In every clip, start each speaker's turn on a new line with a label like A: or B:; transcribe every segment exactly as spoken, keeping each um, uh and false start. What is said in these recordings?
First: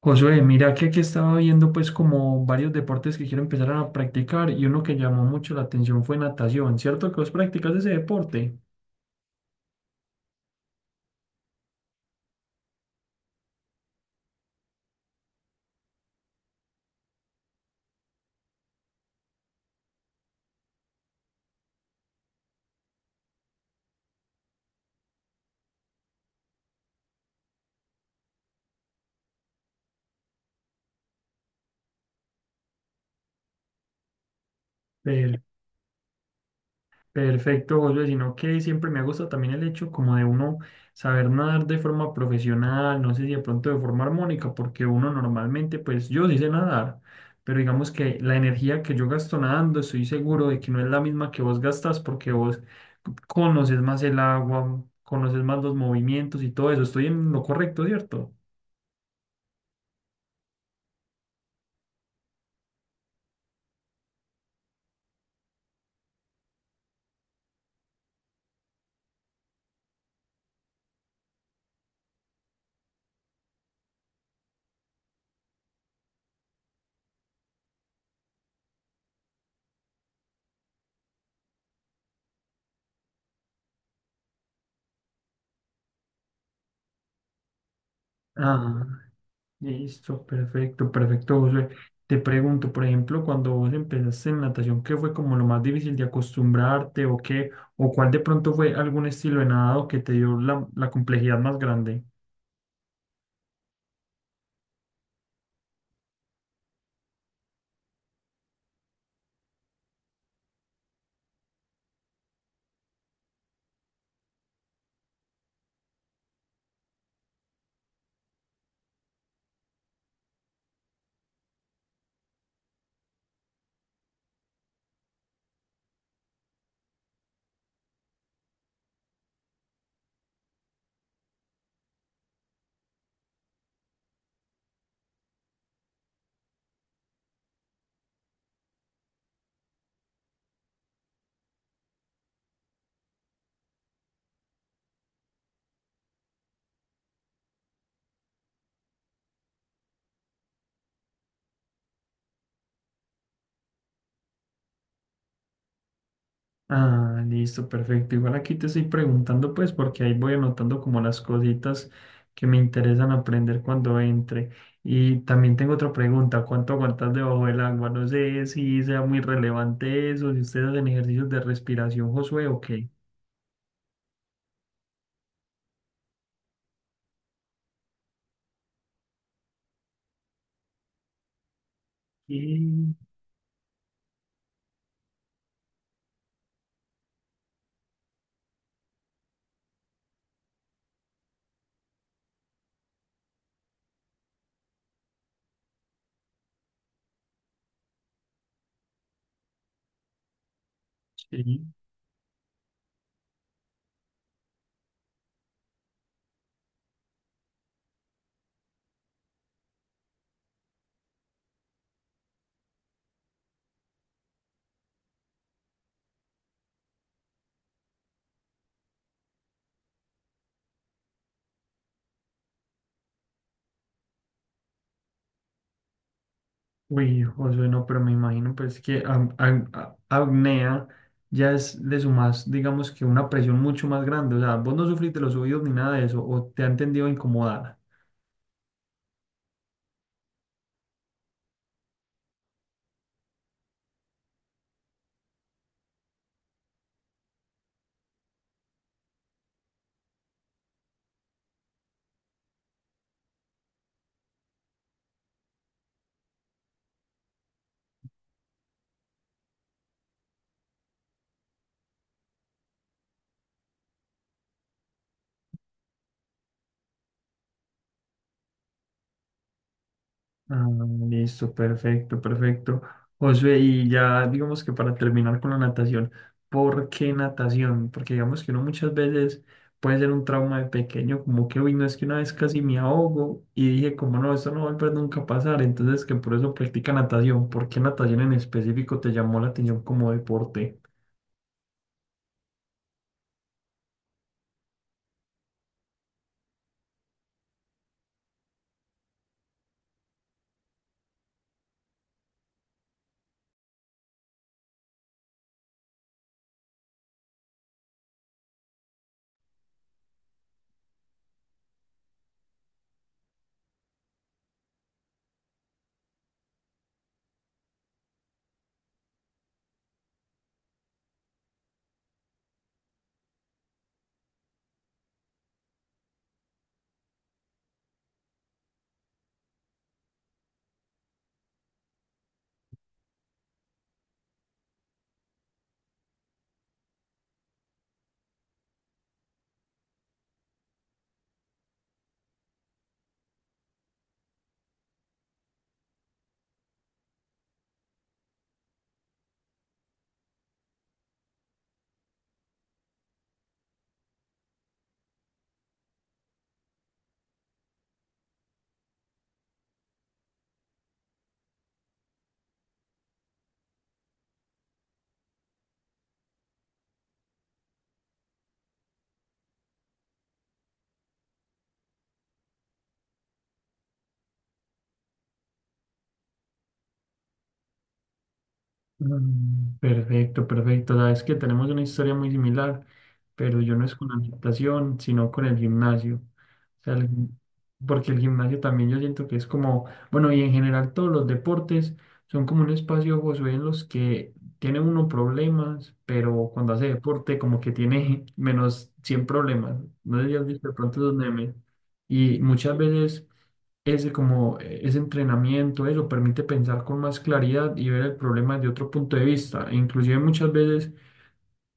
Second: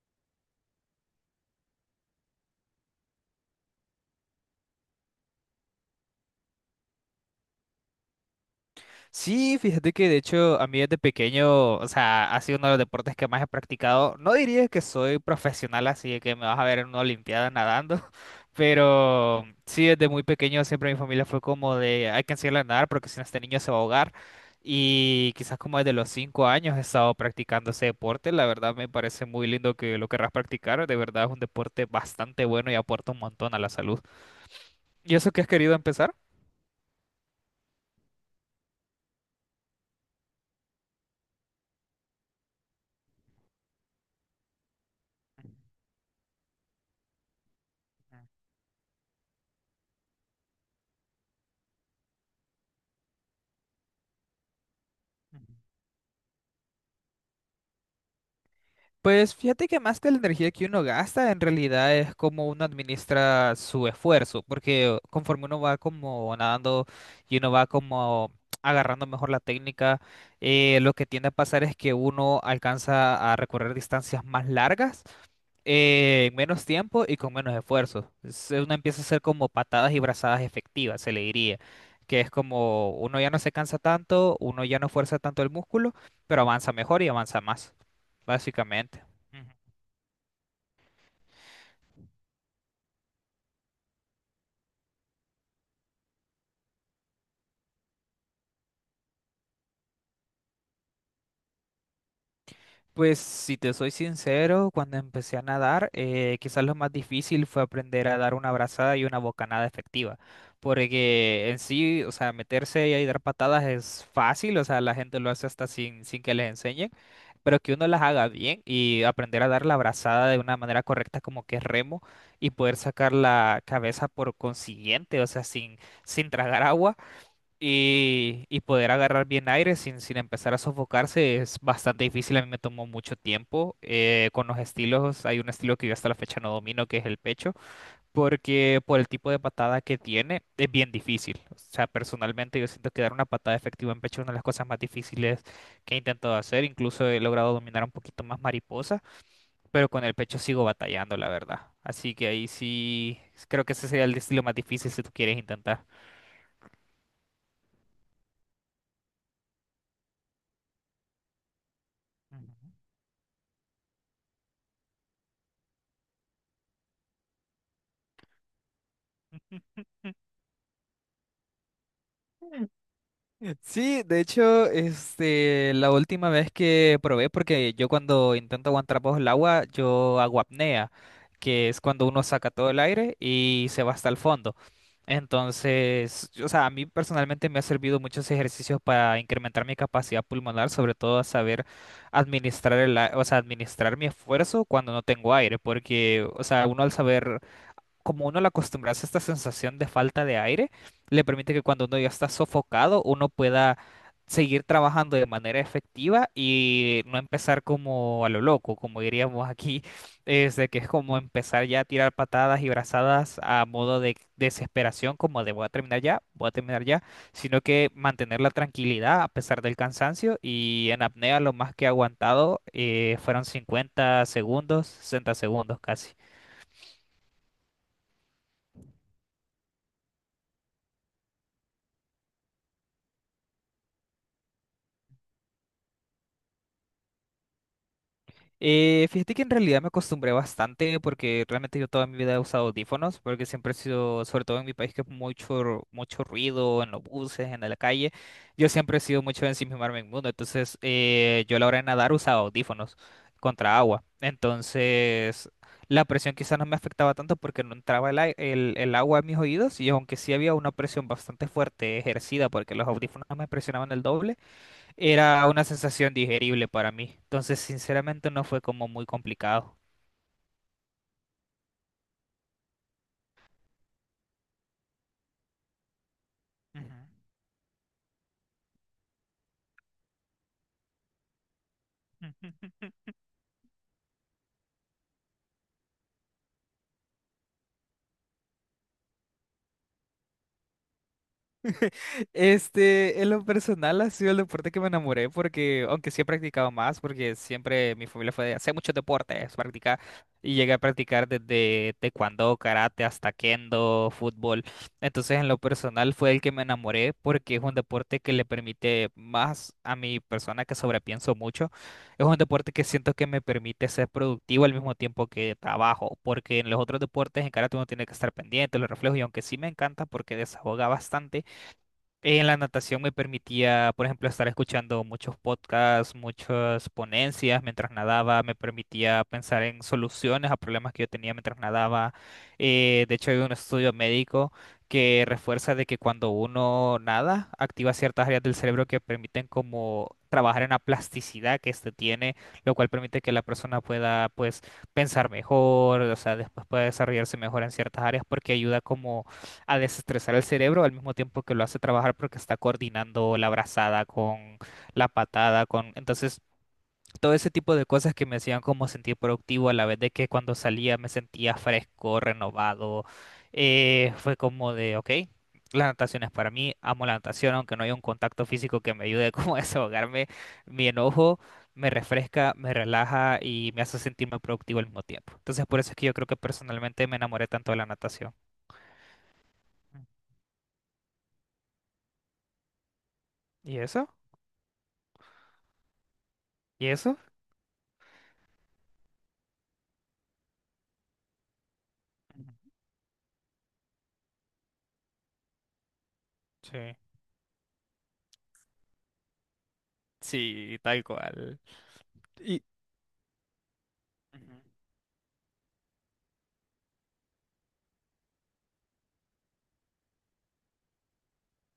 A: Josué, mira que aquí estaba viendo pues como varios deportes que quiero empezar a practicar y uno que llamó mucho la atención fue natación, ¿cierto que vos practicas ese deporte?
B: Sí, fíjate que de hecho a mí desde pequeño, o sea, ha sido uno de los deportes que más he practicado. No diría que soy profesional, así de que me vas a ver en una olimpiada nadando, pero sí, desde muy pequeño siempre mi familia fue como de, hay que enseñarle a nadar porque si no este niño se va a ahogar. Y quizás como desde los cinco años he estado practicando ese deporte. La verdad me parece muy lindo que lo querrás practicar. De verdad es un deporte bastante bueno y aporta un montón a la salud. ¿Y eso que has querido empezar?
A: Perfecto, Josué, sino que siempre me ha gustado también el hecho como de uno saber nadar de forma profesional, no sé si de pronto de forma armónica, porque uno
B: Ujú,
A: normalmente, pues yo sí sé nadar, pero digamos que la energía que yo gasto nadando, estoy seguro de que no es la misma que vos gastas porque vos conoces más el agua, conoces
B: ujú.
A: más los movimientos y todo eso, estoy en lo correcto, ¿cierto?
B: Pues fíjate que más que la energía que uno gasta, en realidad es como uno administra su esfuerzo, porque conforme uno va como nadando y uno va como agarrando mejor la técnica, eh, lo que tiende a pasar es que uno alcanza a recorrer distancias más largas, eh, en menos tiempo y con menos esfuerzo. Es- eh, Uno empieza a hacer como patadas y brazadas efectivas, se le diría, que es como uno ya no se cansa tanto, uno ya no fuerza tanto el músculo, pero avanza mejor y avanza más.
A: Ah.
B: Básicamente. Ujú.
A: Listo, perfecto, perfecto, Josué. Te pregunto, por ejemplo, cuando vos empezaste en natación, ¿qué fue como lo más difícil de acostumbrarte o qué? ¿O cuál de pronto fue algún estilo de nadado que te dio la, la complejidad más grande?
B: Pues si te soy sincero, cuando empecé a nadar, eh, quizás lo más difícil fue aprender a dar una brazada y una bocanada efectiva, porque en sí, o sea, meterse y dar patadas es fácil, o sea, la gente lo hace hasta sin, sin que les enseñen, pero que uno las haga bien y aprender a dar la brazada de una manera correcta como que es remo y poder sacar la cabeza por consiguiente, o sea, sin, sin tragar agua Y, y poder agarrar bien aire sin, sin empezar a sofocarse es bastante difícil. A mí me tomó mucho tiempo. Eh, con los estilos, hay un estilo que yo hasta la fecha no domino, que es el pecho, porque por el tipo de patada que tiene es bien difícil. O sea, personalmente yo siento que dar una patada efectiva en pecho es una de las cosas más difíciles que he intentado hacer. Incluso he logrado dominar un poquito más mariposa, pero con el pecho sigo batallando, la verdad. Así que ahí sí, creo que ese sería el estilo más difícil si tú quieres intentar.
A: Ah, listo, perfecto. Igual aquí te estoy preguntando, pues, porque ahí voy anotando como las cositas que me interesan aprender cuando entre. Y también tengo otra pregunta, ¿cuánto aguantas debajo del agua? No sé si sea muy relevante
B: Ujú.
A: eso, si ustedes hacen ejercicios de respiración, Josué, o qué.
B: Sí, de hecho, este, la última vez que probé, porque yo cuando intento aguantar bajo el agua, yo hago apnea, que es cuando uno saca todo el
A: Sí.
B: aire y se va hasta el fondo. Entonces, o sea, a mí personalmente me ha servido muchos ejercicios para incrementar mi capacidad pulmonar, sobre todo a saber administrar el, a- o sea, administrar mi esfuerzo cuando no tengo aire, porque, o sea, uno al saber como uno le acostumbrarse a esta sensación de falta de aire, le permite que
A: Sí,
B: cuando uno ya está sofocado, uno pueda seguir trabajando de manera efectiva y no empezar como a lo loco, como diríamos aquí, es de que es como empezar ya a tirar patadas y brazadas a modo de desesperación, como de voy a terminar ya, voy a terminar ya, sino que mantener la tranquilidad a pesar del cansancio y en apnea lo más que he aguantado eh, fueron cincuenta segundos, sesenta segundos casi.
A: uy, Josué, no, pero me imagino pues que am- am- a- apnea ya es de su más, digamos que una presión mucho más grande, o sea, vos no sufrís de los oídos ni nada de eso, o te han tendido a incomodar.
B: Eh, fíjate que en realidad me acostumbré bastante porque realmente yo toda mi vida he usado audífonos porque siempre he sido, sobre todo en mi país que es mucho, mucho ruido en los buses, en la calle, yo siempre he sido mucho de ensimismarme en el mundo, entonces eh, yo a la hora de nadar usaba audífonos contra agua, entonces la presión quizás no me afectaba tanto porque no entraba el, ai- el, el agua a mis oídos y aunque sí había una presión bastante fuerte ejercida porque los audífonos me presionaban el doble. Era una sensación digerible para mí. Entonces, sinceramente, no fue como muy complicado.
A: Ah, listo, perfecto, perfecto. Josué, y ya digamos que para terminar con la natación, ¿por
B: Ujú.
A: qué natación? Porque digamos que uno muchas veces puede ser un trauma de pequeño, como que, uy, no es que una vez casi me ahogo y dije, como no, esto no va a volver nunca a pasar, entonces que por eso practica natación. ¿Por qué natación en específico te llamó la atención como deporte?
B: Este, en lo personal ha sido el deporte que me enamoré porque, aunque sí he practicado más, porque siempre mi familia fue de hacer muchos deportes, practicar, y llegué a practicar desde taekwondo, karate, hasta kendo, fútbol. Entonces, en lo personal fue el que me enamoré porque es un deporte que le permite más a mi persona que sobrepienso mucho. Es un deporte que siento que me permite ser productivo al mismo tiempo que trabajo, porque en los otros deportes, en karate uno tiene que estar pendiente, los reflejos, y aunque sí me encanta porque desahoga bastante en la natación me permitía, por ejemplo, estar escuchando muchos podcasts, muchas ponencias mientras nadaba, me permitía pensar en soluciones a problemas que yo tenía mientras nadaba. Eh, de hecho, hay un estudio médico que refuerza de que cuando uno nada, activa ciertas áreas del cerebro que permiten como trabajar en la plasticidad que éste tiene, lo cual permite que la persona pueda, pues, pensar mejor, o sea, después pueda desarrollarse mejor en ciertas áreas porque ayuda como a desestresar el cerebro al mismo tiempo que lo hace trabajar porque está coordinando la brazada con la patada, con... Entonces, todo ese tipo de cosas que me hacían como sentir productivo a la vez de que cuando salía me sentía fresco, renovado, eh, fue como de, ok, la natación es para mí, amo la natación, aunque no haya un contacto físico que me ayude como a desahogarme, mi enojo. Me refresca, me relaja y me hace sentirme productivo al mismo tiempo. Entonces, por eso es que yo creo que personalmente me enamoré tanto de la natación.
A: Mm, perfecto, perfecto. Sabes que tenemos una historia muy similar, pero yo
B: ¿Y
A: no es
B: eso?
A: con la natación, sino con el gimnasio. O
B: ¿Y
A: sea, el
B: eso?
A: gim-, porque el gimnasio también yo siento que es como, bueno, y en general todos los deportes son como un espacio, Josué, en los que tiene uno problemas, pero cuando hace
B: Sí,
A: deporte como que tiene menos cien problemas. No sé si has visto de
B: sí,
A: pronto
B: tal
A: esos memes.
B: cual.
A: Y
B: Y...
A: muchas veces ese
B: Ujú,
A: como eh, ese entrenamiento, eso permite pensar con más claridad y ver el problema de otro punto de vista, e inclusive muchas veces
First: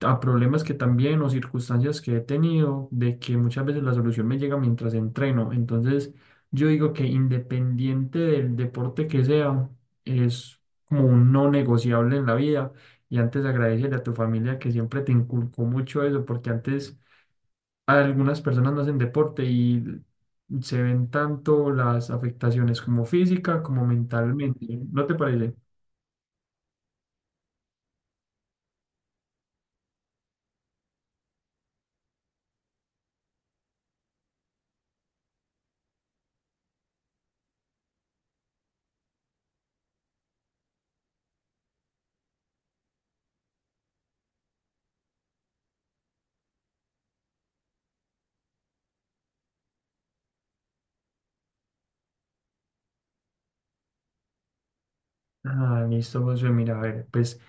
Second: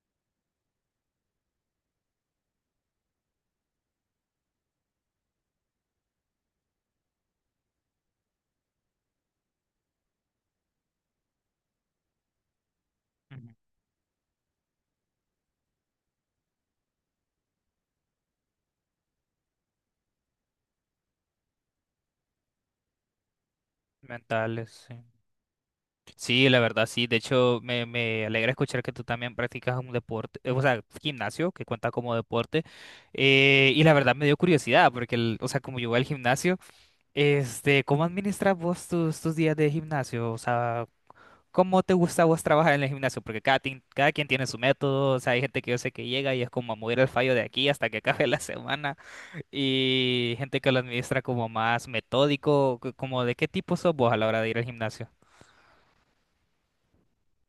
A: a problemas que también o circunstancias que he tenido, de que muchas veces la solución me llega mientras entreno. Entonces, yo digo que independiente del deporte que sea, es como un no negociable en la vida. Y antes
B: ujú.
A: agradecerle a tu familia que siempre te inculcó mucho eso, porque antes algunas personas no hacen deporte y se ven tanto las afectaciones como física como
B: Mentales,
A: mentalmente.
B: sí.
A: ¿No te parece?
B: Sí, la verdad, sí. De hecho, me, me alegra escuchar que tú también practicas un deporte, eh, o sea, gimnasio, que cuenta como deporte. Eh, y la verdad me dio curiosidad, porque, el- o sea, como yo voy al gimnasio, este, ¿cómo administras vos tus, tus días de gimnasio? O sea, ¿cómo te gusta a vos trabajar en el gimnasio? Porque cada, tin- cada quien tiene su método, o sea, hay gente que yo sé que llega y es como a mover el fallo de aquí hasta que acabe la semana. Y gente que lo administra como más metódico, co- como de qué tipo sos vos a la hora de ir al gimnasio.
A: Ah, listo, Josué. Mira, a ver, pues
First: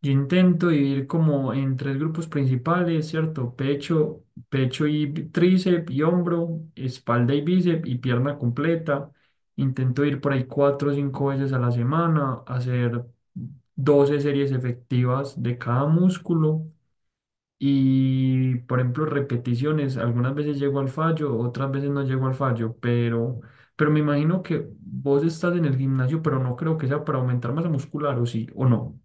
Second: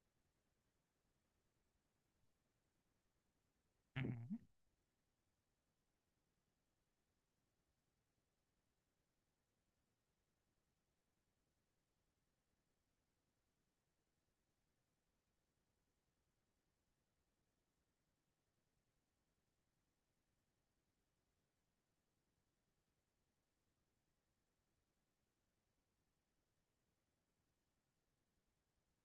A: yo intento dividir como en tres grupos principales, ¿cierto? Pecho,
B: Ujú.
A: pecho y bi- tríceps y hombro, espalda y bíceps y pierna completa. Intento ir por ahí cuatro o cinco veces a la semana, hacer doce series efectivas de cada músculo. Y, por ejemplo, repeticiones, algunas veces llego al fallo, otras veces no llego al fallo, pero, pero me imagino que vos estás en el gimnasio, pero no creo que sea para aumentar masa muscular, o sí, o no.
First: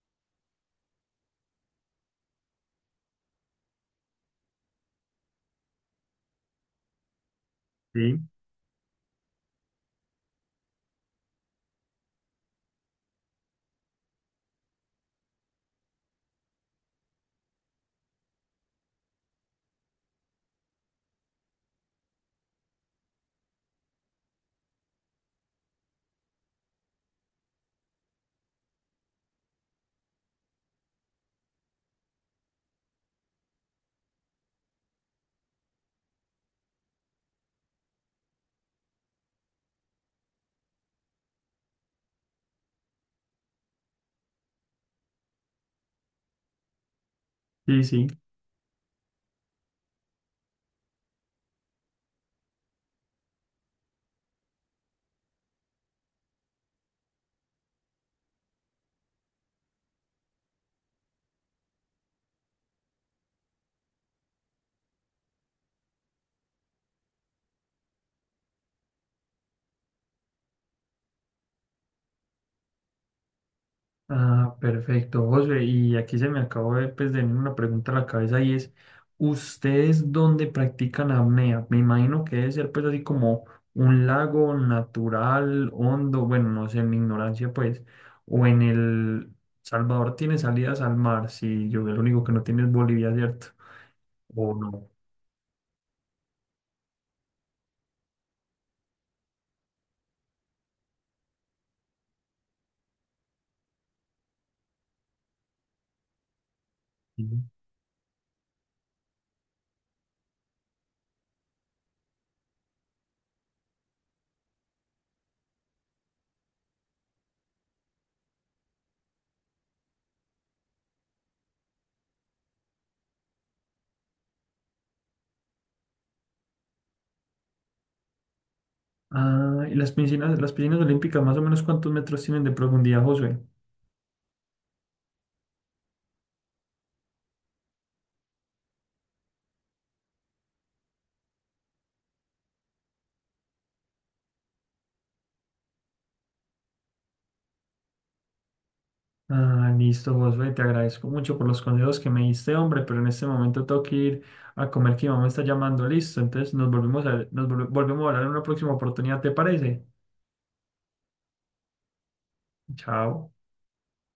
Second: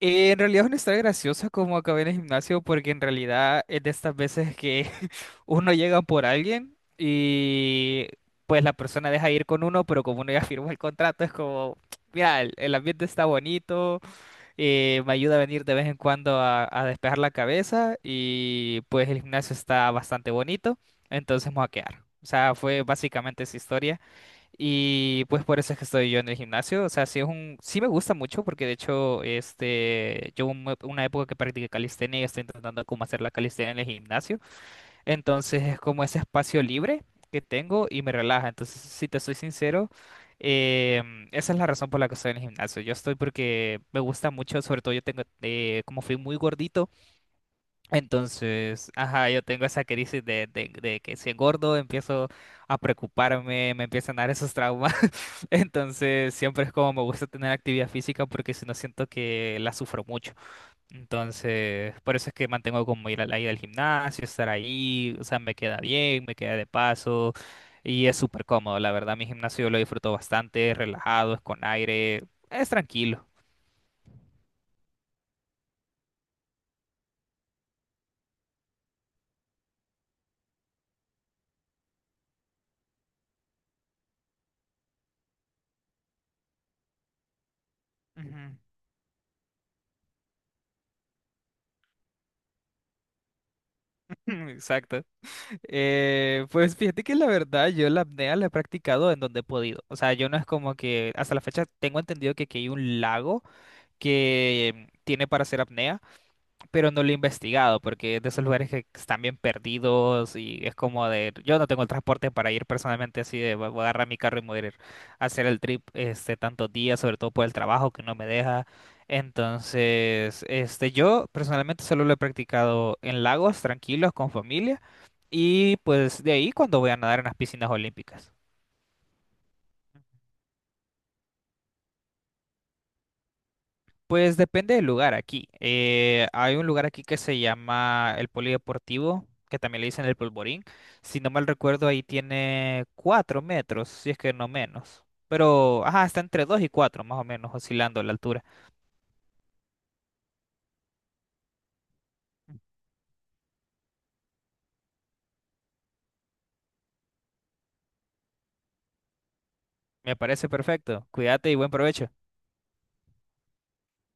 B: Eh, en realidad es una historia graciosa como acabé en el gimnasio porque en realidad es de estas veces que uno llega por alguien y
A: Sí,
B: pues la persona deja ir con uno, pero como uno ya firmó el contrato es como, mira, el, el ambiente está bonito. Eh, me ayuda a venir de vez en cuando a, a despejar la cabeza y pues el gimnasio está bastante bonito, entonces me voy a quedar. O sea, fue básicamente esa historia y pues por eso es que estoy yo en el gimnasio. O sea, sí es un, sí me gusta mucho porque de hecho, este, yo hubo un- una época que practiqué calistenia y estoy intentando cómo hacer la calistenia en el gimnasio. Entonces es como ese espacio libre que tengo y me relaja. Entonces, si te soy sincero, em, esa es la razón por la que estoy en el gimnasio. Yo estoy porque me gusta mucho, sobre todo yo tengo, eh, como fui muy gordito,
A: sí, sí.
B: entonces, ajá, yo tengo esa crisis de, de- de que si engordo empiezo a preocuparme, me empiezan a dar esos traumas. Entonces, siempre es como me gusta tener actividad física porque si no siento que la sufro mucho. Entonces, por eso es que mantengo como ir a la ida al gimnasio, estar ahí, o sea, me queda bien, me queda de paso y es súper cómodo. La verdad, mi gimnasio lo disfruto bastante, es relajado, es con aire, es tranquilo.
A: Ah, perfecto, José. Y aquí se me acabó de, pues, de venir una pregunta a la cabeza y es, ¿ustedes dónde practican apnea? Me imagino que debe ser pues así como un lago natural, hondo, bueno, no sé, en mi ignorancia pues, o
B: Ujú.
A: en el Salvador tiene salidas al mar, si yo lo único que no tiene es Bolivia, ¿cierto? O no.
B: Exacto. Eh, pues fíjate que la verdad yo la apnea la he practicado en donde he podido. O sea, yo no es como que hasta la fecha tengo entendido que aquí hay un lago que tiene para hacer apnea. Pero no lo he
A: Sí.
B: investigado porque es de esos lugares que están bien perdidos y es como de, yo no tengo el transporte para ir personalmente así de, voy a agarrar mi carro y me voy a ir a hacer el trip este tantos días, sobre todo por el trabajo que no me deja. Entonces, este, yo personalmente solo lo he practicado en lagos tranquilos con familia y pues de ahí cuando voy a nadar en las piscinas olímpicas.
A: Ah, ¿y las piscinas, las piscinas olímpicas más o menos cuántos metros tienen de profundidad, José?
B: Pues depende del lugar aquí. Eh, hay un lugar aquí que se llama el Polideportivo, que también le dicen el Polvorín. Si no mal recuerdo, ahí tiene cuatro metros, si es que no menos. Pero, ajá, está entre dos y cuatro, más o menos, oscilando la altura.
A: Ah, listo, Josué, te agradezco mucho por los consejos que me diste, hombre, pero en este momento tengo que ir a comer que mi mamá me está llamando, listo. Entonces nos volvemos a, nos volve- volvemos a hablar en una próxima oportunidad, ¿te parece?
B: Me parece perfecto. Cuídate y buen provecho.
A: Chao.